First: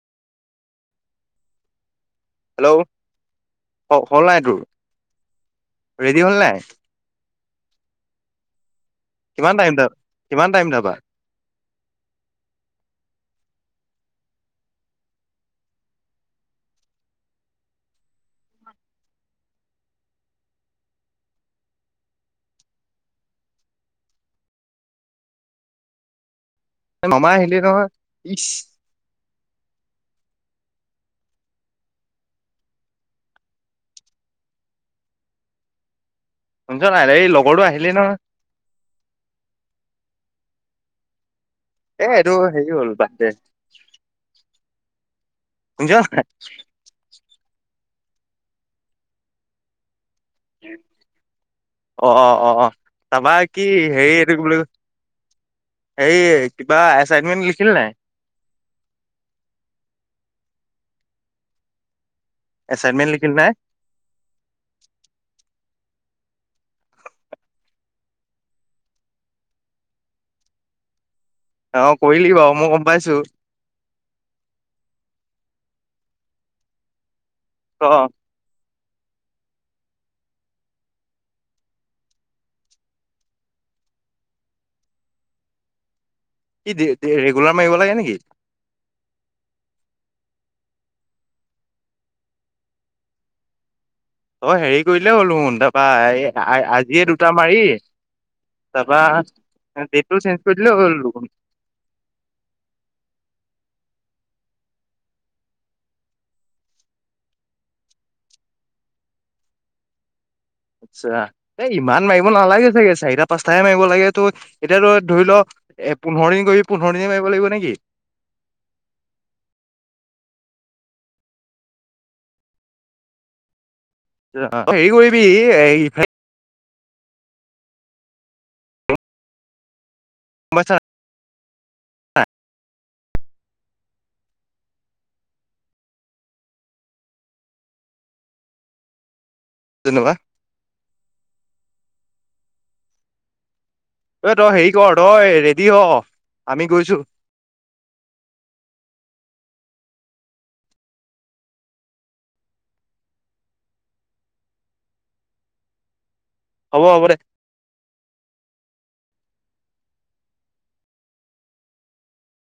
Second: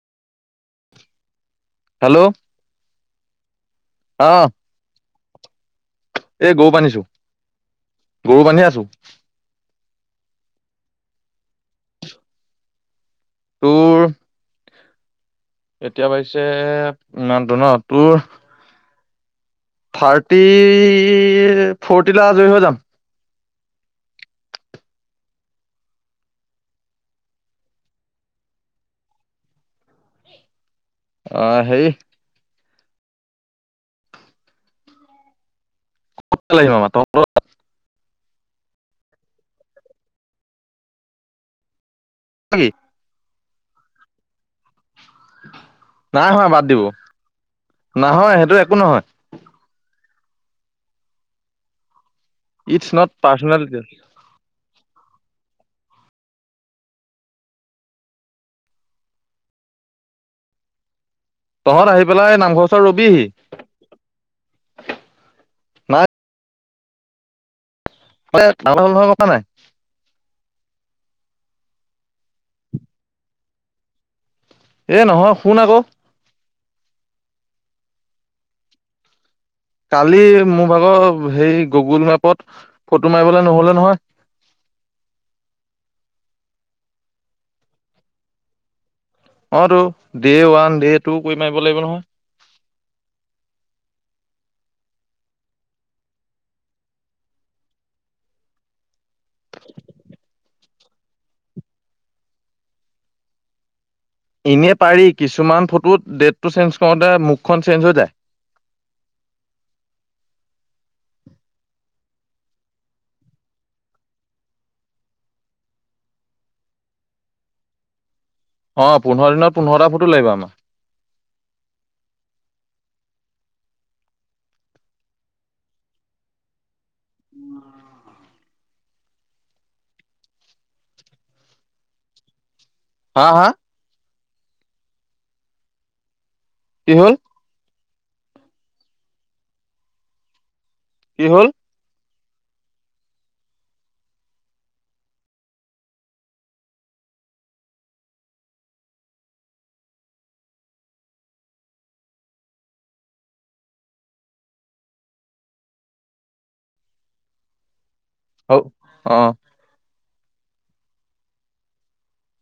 Hello. Hello অ হল নাই তোৰ? ৰেডি হল এই নাই? গৰু বান্ধিছো গৰু বান্ধি আছো। কিমান টাইম দ, কিমান টাইম যাবা। তোৰ এতিয়া বাজিছে, ইমানটো ন তোৰ থাৰ্টি, ফৰটিল আজয়ী হৈ যাম নমাই আহিলি নহয়, ইছ। অ হেৰি আহিম শুনিছ আমাৰ নাই তহঁতৰ এই লগৰটো আহিলে নহয়? এ এইটো কি হেৰি হ'ল, বাদ দে। [inaudible] নাই হোৱা বাদ দিলো। নহয় সেইটো একো নহয়। উম [inaudible] অ অ অ অ, ইটছ নট তাৰপৰা পাৰ্চনেল কি ডিটেইলছ হেৰি হেৰি বোলো এই কিবা এচাইনমেন্ট লিখিলি নাই? তহত আহিব পেলাই নামঘৰ ওচৰত এচাইনমেন্ট ৰবিহি। লিখিলি নাই না আৰে কাৰেণ অহা গম পাঅ নাই [inaudible] অ কৰিলি বাৰু মই গম পাইছো। এ নহয়, শুন আকৌ? অ। কালি মোৰ ভাগৰ হেই গুগুল মেপত ফটো মাৰিবলৈ নহলে নহয় কি, ৰেগুলাৰ মাৰিব লাগে নেকি? অ টো, দে ওৱান, দে টু কৰি মাৰিব লাগিব নহয়। অ হেৰি কৰিলেই হ'ল দেখোন তাৰপৰা আজিয়ে দুটা মাৰি, তাৰপৰা ডেটটো চেঞ্জ কৰি দিলে হই গল চোন। এনে পাৰি কিছুমান ফটোত ডেটটো চেঞ্জ কৰোঁতে মুখখন চেঞ্জ হৈ যায়। আচ্ছা, এই ইমান মাৰিব নালাগে চাগে চাৰিটা, পাঁচটাহে মাৰিব লাগে ত', এতিয়াতো ধৰি লও এ পোন্ধৰ দিন কৰি পোন্ধৰ দিনে মাৰিব লাগিব নেকি? অহ, পোন্ধৰ দিনত পোন্ধৰটা ফটো লাগিব আমাক। হেৰি কৰিবি এ ইফাল হা হা? কি হল? তেনেকুৱা? কি হল? এ তই হেৰি কৰ, তই ৰেডি হ আমি গৈছো। হ'ব, হ'ব দে। হ অ।